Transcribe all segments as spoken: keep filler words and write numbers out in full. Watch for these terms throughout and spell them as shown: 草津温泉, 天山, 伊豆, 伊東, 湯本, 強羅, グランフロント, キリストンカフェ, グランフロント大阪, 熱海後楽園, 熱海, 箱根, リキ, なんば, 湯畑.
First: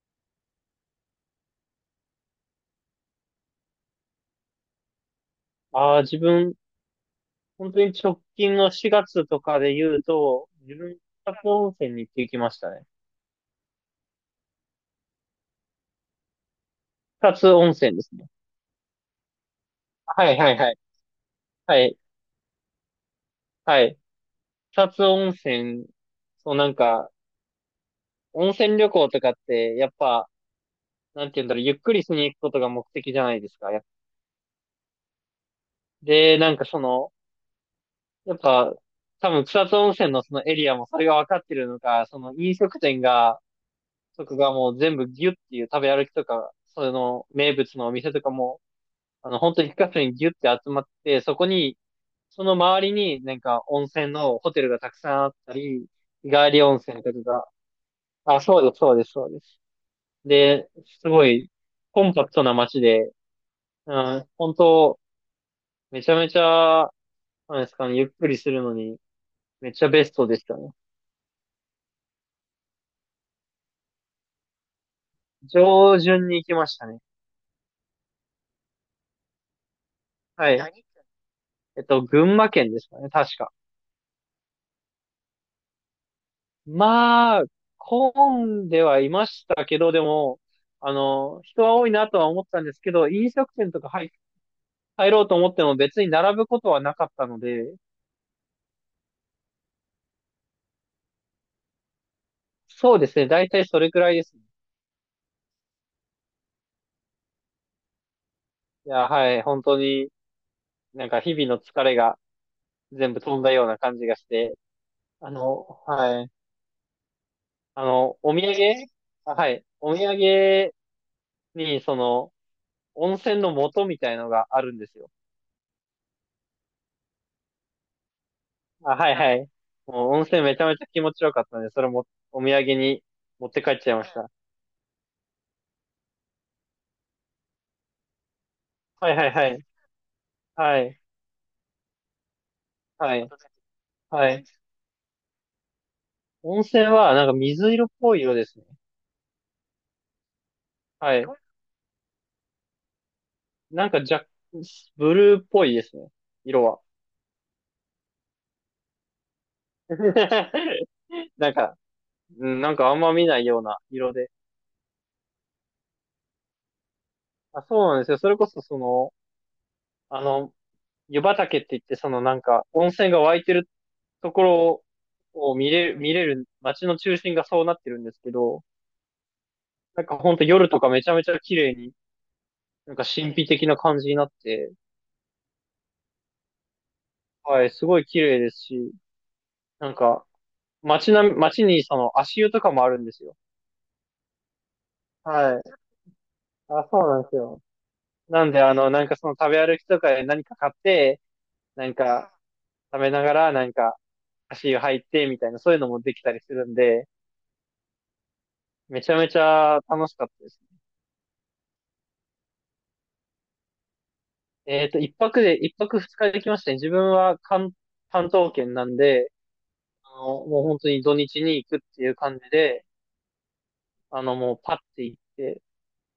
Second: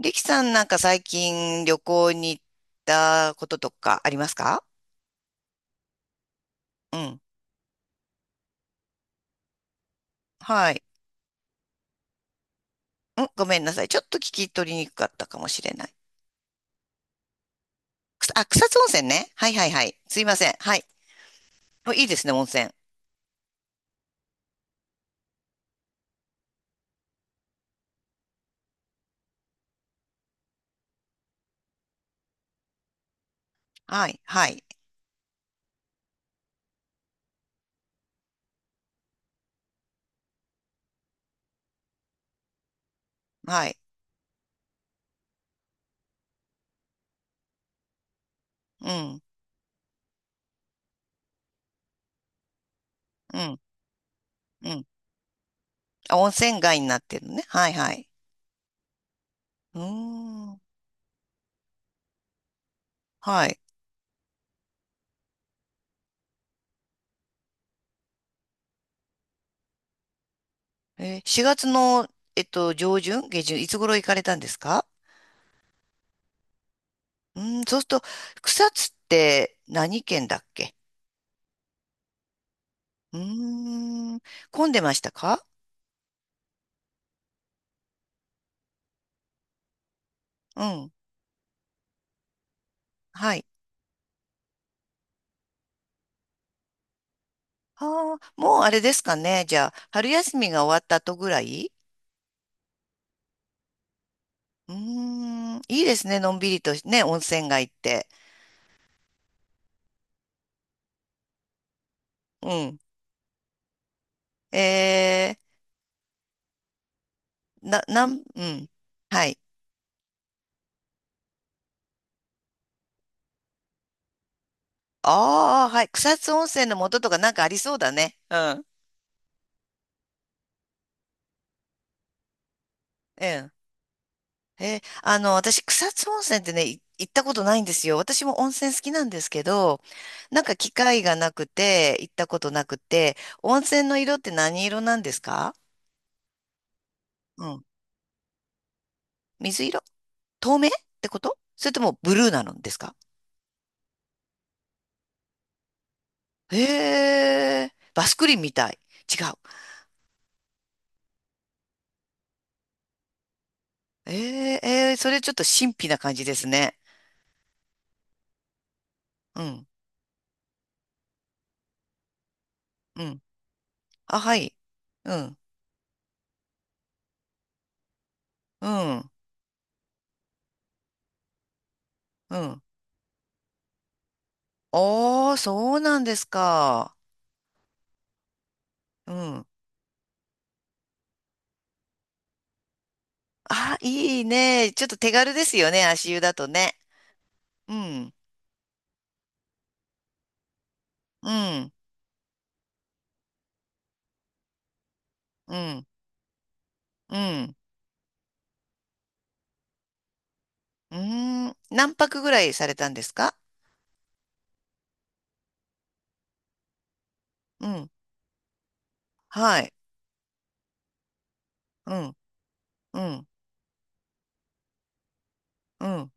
リキさんなんか最近旅行に行ったこととかありますか？ああ、自分、うん。本当に直近のしがつとかで言うと、は自い。分、草津温泉に行ってきましたね。うん、ごめんなさい。ちょっと聞き取りにくかったかもしれない。草津温泉ですくね。さあ、草津温泉ね。はいはいはい。すいはまいせはん。いははい。い。はおい、いいですね、温泉。はい。草津温泉、そうなんか、温泉旅行とかって、やっぱ、なんて言うんだろう、ゆっくりしに行くことが目的じゃないですか。やっはい、はい、で、なんかその、やっぱ、多分草津温泉のそのエリアもそれが分かってるのか、その飲食店が、はい。とかがもう全部ギュッっていう食べ歩きとか、その名物のお店とかも、うん、あの、本当に一箇所にギュって集まって、そこに、その周りになうんん、か温泉のホテうルがん。たくさんあったり、あ、温日帰泉り温街になっ泉とてるのね。かはいはい。が、あ、そうです、そうです、そうです。うーん。で、すごいコンパクトな街で、はい。うん、本当、めちゃめちゃ、なんですかね、ゆっくりするのに、めっちゃベストでしたね。えー、しがつの、えっと、上旬、下旬、いつ頃行かれたんですか？上旬に行きましたね。うーん、そうすると、草津って何県だっはい。け？何えっと、群馬県ですかね、う確か。ーん。混んでましたか？まあ、混んではいましたけど、でも、うん。あの、人は多いなとは思ったんですけど、飲はい。食店とか入、入ろうと思っても別に並ぶことはなかったので、ああ、もうあれですかね。じゃあ、春休みが終わった後ぐらい。そうですね、大体それくらいですね。うーん。いいですね。のんびりとね、温泉街って。いや、はい、本当になんか日々の疲れがうん。全部飛んだような感じがして、あえの、はい、ー、な、あなの、ん、おう土産、ん。はあい。はい、お土産にその、温泉の素みたいのがあるんですよ。ああ、はい。草津温泉の元とかなんかありそうだね。うん。あ、はいはい。もう温泉めちゃめちゃ気持ちよかったんで、それもお土産にう持っん。て帰っちゃいました。えーあの、私、草津温泉ってね、い行ったことないんですよ。私も温泉好きなんはいではすいけはい。ど、なんか機はい。会がなくて、行ったことなくて、はい。温泉の色っはてい。何色なんですか？温泉はなんかうん。水色っぽい色ですね。水色、透明ってはこい。と、それともブルーなのですか？なんか若、ブルーっぽいですね。色は。へえ、バスクリンみたい。違う。なんか、うんなんかあんま見ないような色えで。え、えーそれちょっと神秘な感じですね。あ、そうなんですよ。それこそその、うん、あの、湯畑って言って、そのなんか温う泉がん。湧いてるあ、とはこい。ろうん、を見れる、見れる街の中心がそうなってるんですけど、うん、なんかほんと夜とかめちゃめちゃ綺麗に、うん。なんか神秘的な感じになって、おー、そうなんですか。はい、すごい綺麗ですし、うん。なんか街な、街にその足湯とかもあるんですよ。あ、いいね。ちょっと手軽ですはよい。ね、足湯だとね。あ、そうなんですよ。うん、なんであの、なんかその食べ歩きとかで何か買って、うん、なんか食べながらなんか足湯入ってみたいうな、そういうん、のもできたりするんで、うん、めちゃめちゃ楽しかったですね。うん。何泊ぐらいされたんですか？えっと、いっぱくで、いっぱくふつかできましたね。自分はう関、ん、関東圏なんで、はい。あの、もう本当に土日に行くっうていうん、感じで、うん、あの、もうパッて行って、うん。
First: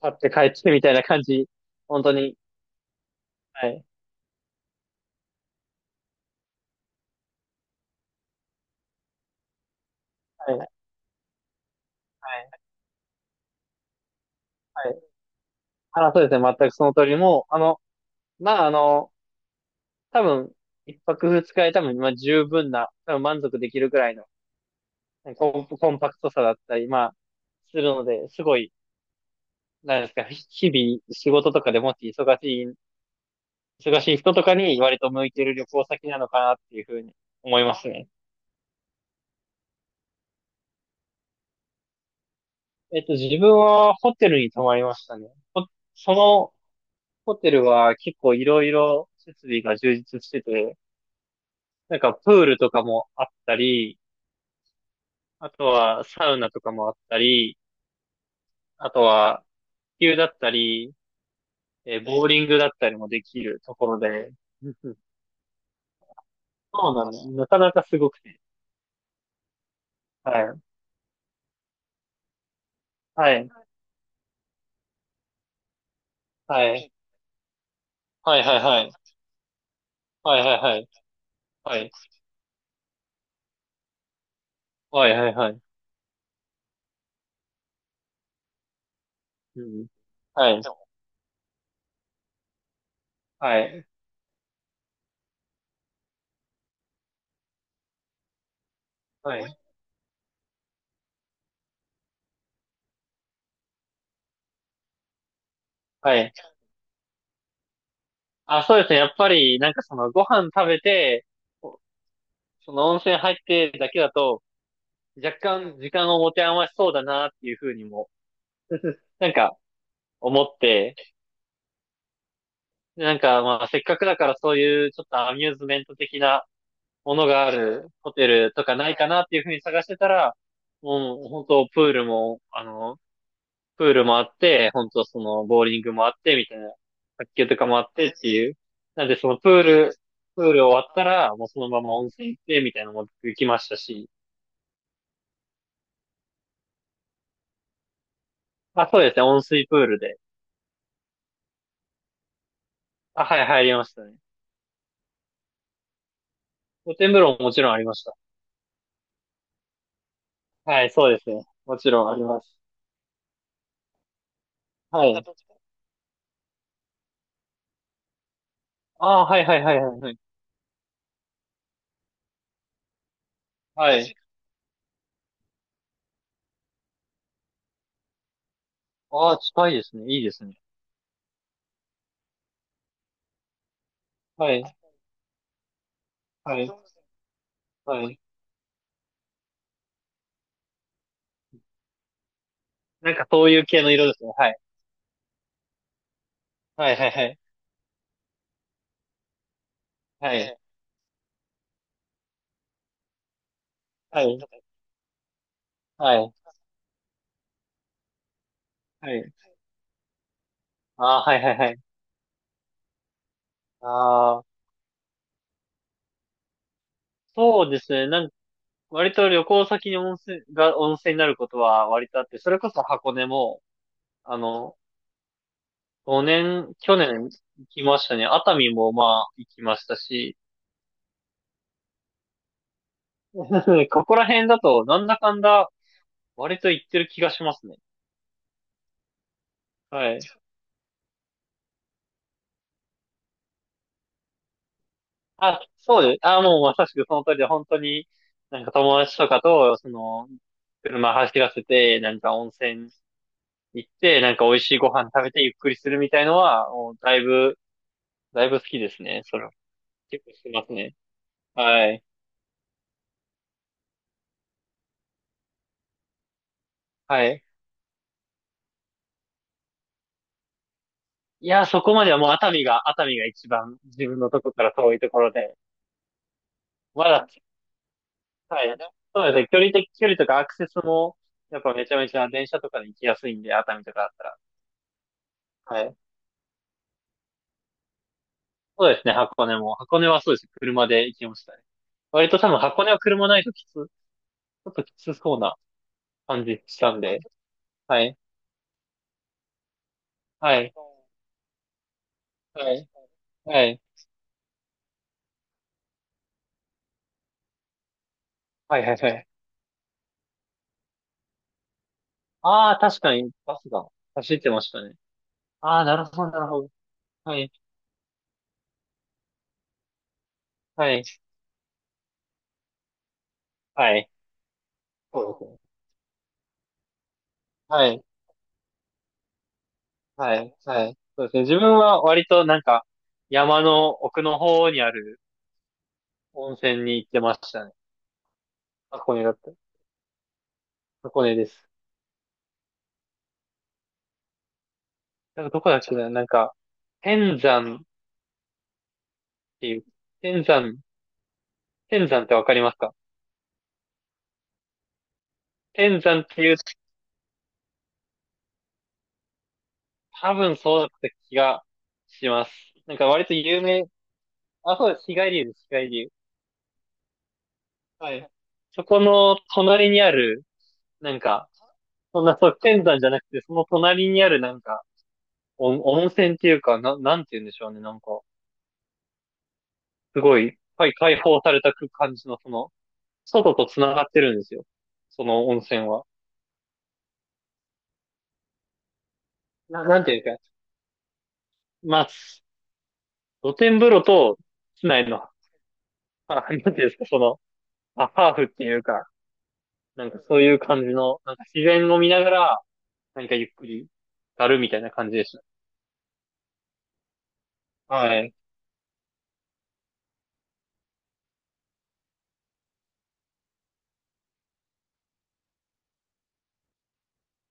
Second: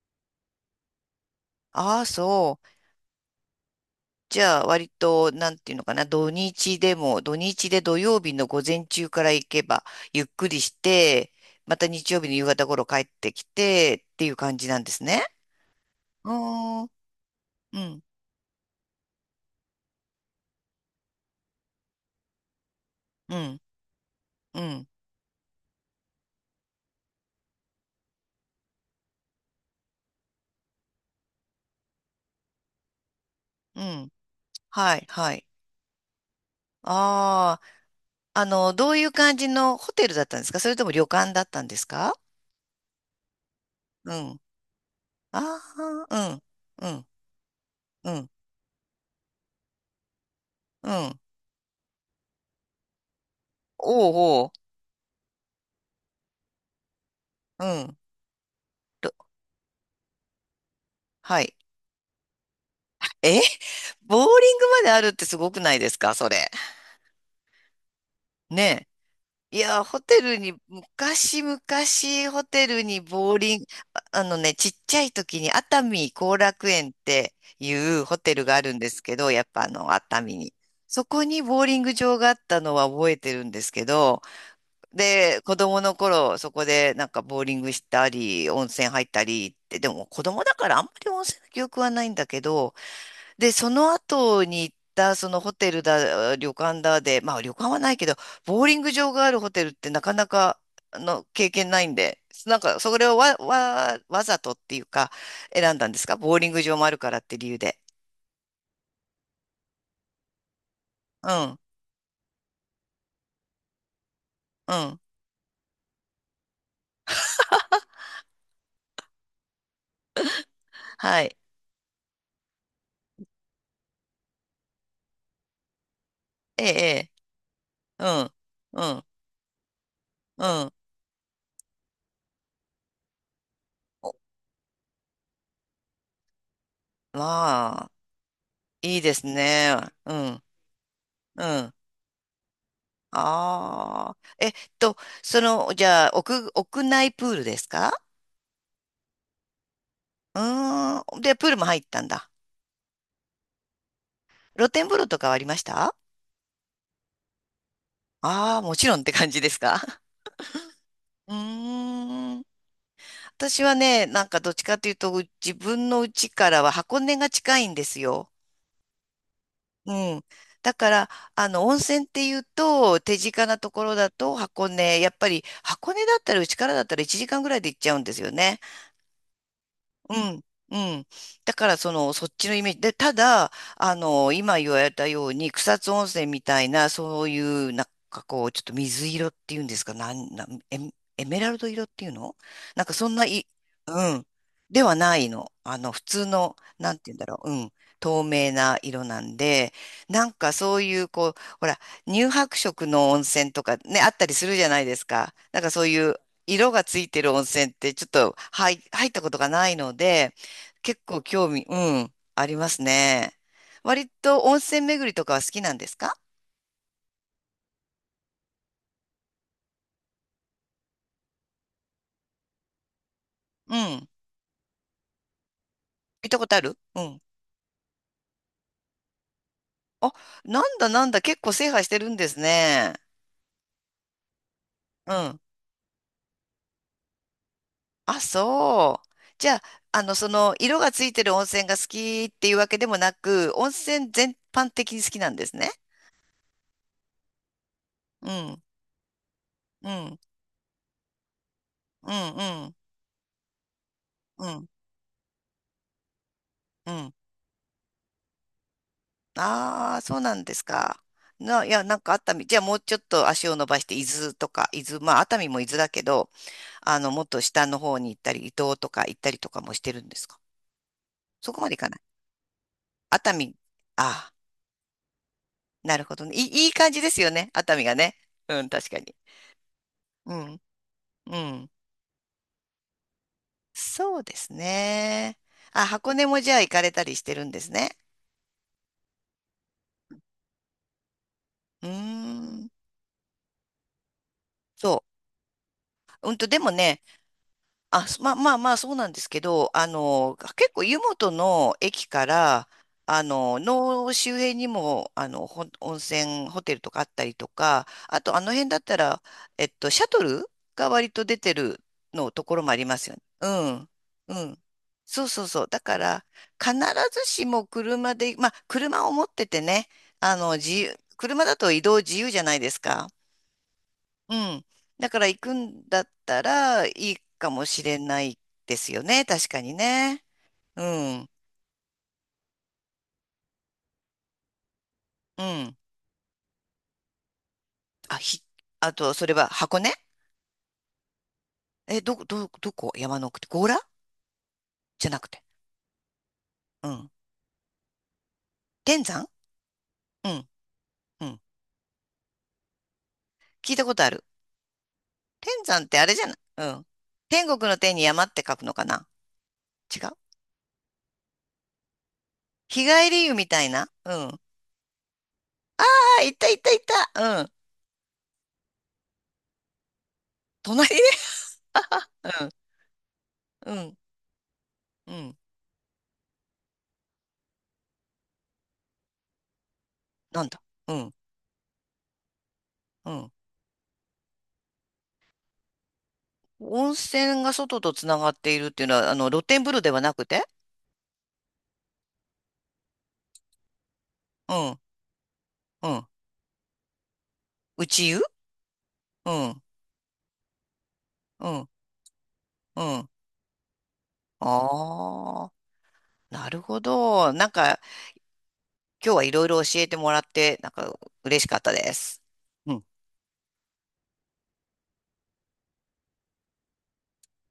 パッて帰ってみたいな感じ。あ本あ、当に。そう。はい。じゃあ、割と、なんていうのかな、土日でも、土日で土曜日の午前中から行けば、ゆっくはい。りはして、また日曜日の夕方い。頃帰ってきて、っていう感じなんはでい。すね。あ、そうでうすね。全くーそん、の通り。もう、あうの、ん、まあ、あの、多分、一泊二日で多分、まあ、十分な、多分う満足ん、できるくらいのうん、コン、コンパクトさだったり、まあ、するので、すごい、なんですか、日々仕事とかでもし忙しい、う忙ん。しい人とかには割い、と向いはてい。る旅行先なのかなっていうふうに思ああ。いますね。あの、どういう感じのホテルだったんですか？それとも旅館だったんですか？えっと、自分はうホテん。ルに泊まりましたね。あほそあ、のうん、うん、ホテルはう結ん、構いろいろ設備が充実してて、うん。なんかプールとかもあったり、おうおう、あとはサウナとかもあったり、うん。あとと、は球だったり、はい。えーボーリングだったりもできえるところボーで、リングうんまうでんあるってすごくないですか、それ？そうなんです。なかなかすごくて。ねえ。いや、ホテはルに、い。昔々ホテルにはボーい。リング、ああのね、ちっちゃい時に熱海後楽は園っい。ていうホテはいルはがあいるんはでい。すけど、やっぱあの、熱は海いに。はいはい。そこにボーリはンい。グ場があったのは覚えてるんですけど、はいはいで、は子い。供の頃、そこでなんかボーリングしたり、温泉入ったりっうて、ん。でも子供はだい。からあんまり温泉の記憶はないんだけど、で、はそい。の後に行ったそのホテルだ、旅館だで、まあ旅館はないけど、ボーリング場があはるホい。テルってなかなかあの経験ないんで、なんかそれをわ、わ、わざとっていうか選んだんですはか、い。ボーリング場もあるからって理由で。あ、そうですね。やっぱり、なんかそのご飯食べて、うん、その温泉入ってだけだと、うん。若干時間を持て余しそうだなっていうふうにも、なんか思って、はい。なんかまあせっかくだからそういうちょっとアミューズメント的なええ、ものがあるええうホテん、ルとかうないん、かなっていうふうに探してたら、うん。もう本当プールも、あの、プールおもあって、本当そのボーリングもあってみたいな、卓球とかもあまってっていう。いいなんでですそのプーね。ル、うプん。ール終わったら、うもうそのん。まま温泉行ってみたいなのも行きましたし、ああ。えっと、その、じゃあ、屋、屋内プールですか？まあ、そうですね、温水プールで。うーん。で、プールも入ったんだ。あ、はい、入りましたね。露天風呂とかはありました？露天風呂ももちろんありました。ああー、もちろんって感じですか？ はい、そうですうね。もちろんありーまん。す。私はね、なんかどっちかというはと、い。う自分の家からは箱根が近いんですよ。ああ、はいはいはいうはいはい。ん。だから、あの、温泉っていうと、手近なところはだい。と箱根、やっぱり箱根だったら、うちからだったらいちじかんぐらいで行っちゃうんですよね。ああ、近いですうね。いいでん、すね。うん。だから、その、そっちのイメージ。で、ただ、あの、は今言い。われたように、草津温泉みはたいい。な、そういう、なんはい。かこう、ちょっと水色っていうんですか、なん、なん、エメ、エメラルド色っていうの、なんかそなんんなかい、そういう系のう色ですん。ね。はい。ではないの。あの、普通の、はなんいてはい言うんはだい。ろう。うん。透明な色なんで、なんはい。かね、そういう、こう、ほら、乳白色の温泉とかね、あっはたりいするじゃないですか。なんかそういはう、い色がついてる温泉ってちょっと入、入っはたこい。とがないので、結あ構あ、はい興はい味、はうい。ん、ありますね。割あとあ、温泉巡りとかは好きなんですか？そうですね。なん割と旅行先に温泉が、温泉になることは割とあって、それこそ箱根も、うん。あの、行った5ことあ年、る去うん。年行きましたね。熱海もまあ行きましたあ、し、なんだなんだ、結構制覇してるんですね。ここら辺だとなんうだかん。んだ割と言ってる気がしますね。あ、そう。じゃあ、あはの、い。その、色がついてる温泉が好きっていうわけでもなく、温泉全般的に好きなんですあ、ね。そうです。あ、もうまさしくその通りで、本当に、うなん、んか友達とかと、そうん、の、車走らせて、うなん、んか温うん、泉行って、なんかう美味ん、しいご飯食べてゆっくりするみたいのは、うもうん。だいぶ、だいぶ好きですね。それは。ああ、そう結構なしんてですますね。か。な、いや、はなんい。か熱海、じゃあもうちょっと足を伸ばして、伊豆とか、伊豆、まあ熱海も伊豆だけど、あの、もはっとい。下の方に行ったり、伊東とか行ったりとかもしてるんですか？いそこや、まで行そかこない。まではもう熱海が、熱海が熱一海、番自分のあとこから遠いところで、あ、なるほどね。いい、いい感じまですだ、よね、熱海がね。うはん、い。確かに。そうですね。距離的、距離とうかアクん、セスも、うやっん。ぱめちゃめちゃ電車とかで行きやすいんで、熱海とかだっそうたでら。すね。はあ、い。箱根もじゃあ行かれたりしてるんですね。そうですね、箱根も。箱根はそうですね、車で行きましたね。うー割と多分ん。箱根は車ないときつ、ちょっときそつそうなう。うん感と、でじもしたんね、で。はあ、い。すまあまあまあ、そうなんですけど、あの、は結い。構湯本の駅から、はい。あの、はい。の周辺にも、あの、ほ温泉ホテルとかあったりとか、あとあの辺だはっい、はたい、はら、い。えっと、シャトルが割と出てるのところあもああ、りま確すかよね。にうバスがん。う走ってまん。したね。そうそうそう。あだあ、なかるほら、ど、なるほど。必ずはしい、も車で、まあ、車を持っててね、あの、自は由、い、車だと移動自由じゃないですか。はい。うん。だかそらう行ですくね。んだったらいいかもしはれい、ないですよね。確かにね。はい、うはい。そうん。ですね。自分は割となんか、山の奥の方にあるうん。温泉に行ってましたね。あ、ひ、あと、箱そ根だれっはた。箱根？箱根です。え、ど、ど、どこ、山の奥って強羅じゃなくて？なんかどこだっけな、なんか、うん。天山天山、っていう。う天ん。山、うん。天山ってわかりますか？聞いたことある。天山って天あれ山じゃっない、ていう、うん。天国の天に山って書くのかな？違う？多分そうだった気がします。日なんか帰り割湯とみ有たい名、な、うん。ああ、そうです。日帰り湯です。日帰り湯。あ、いたいたいた。うん。はい。そこの隣にある、隣ね。なんか、そんな、そうう、天山じゃなくて、そのん。うん。隣にあるなんか、うん。温温泉っていうか、な、なんて言うんでしょうね。なんか、すごなんい、だ。はうい、ん。開放された感じの、その、うん。外と繋がってるんですよ。その温泉は。温泉が外とつながっているっていうのは、あの、露天風呂な、でなはんてないうんくですか。て？まあ、露天風呂と、うん、室内の、うん。あ、なんていうんですか、その、内あ、湯？ハーフっていうか、うん、なんかそういう感じの、なんかう自ん、然を見ながら、うん。何かゆっくり、やるみたいな感じでしああ、なるほど。なんか、た。はい。今日はいろいろ教えてもらって、なんか、嬉しかったです。うん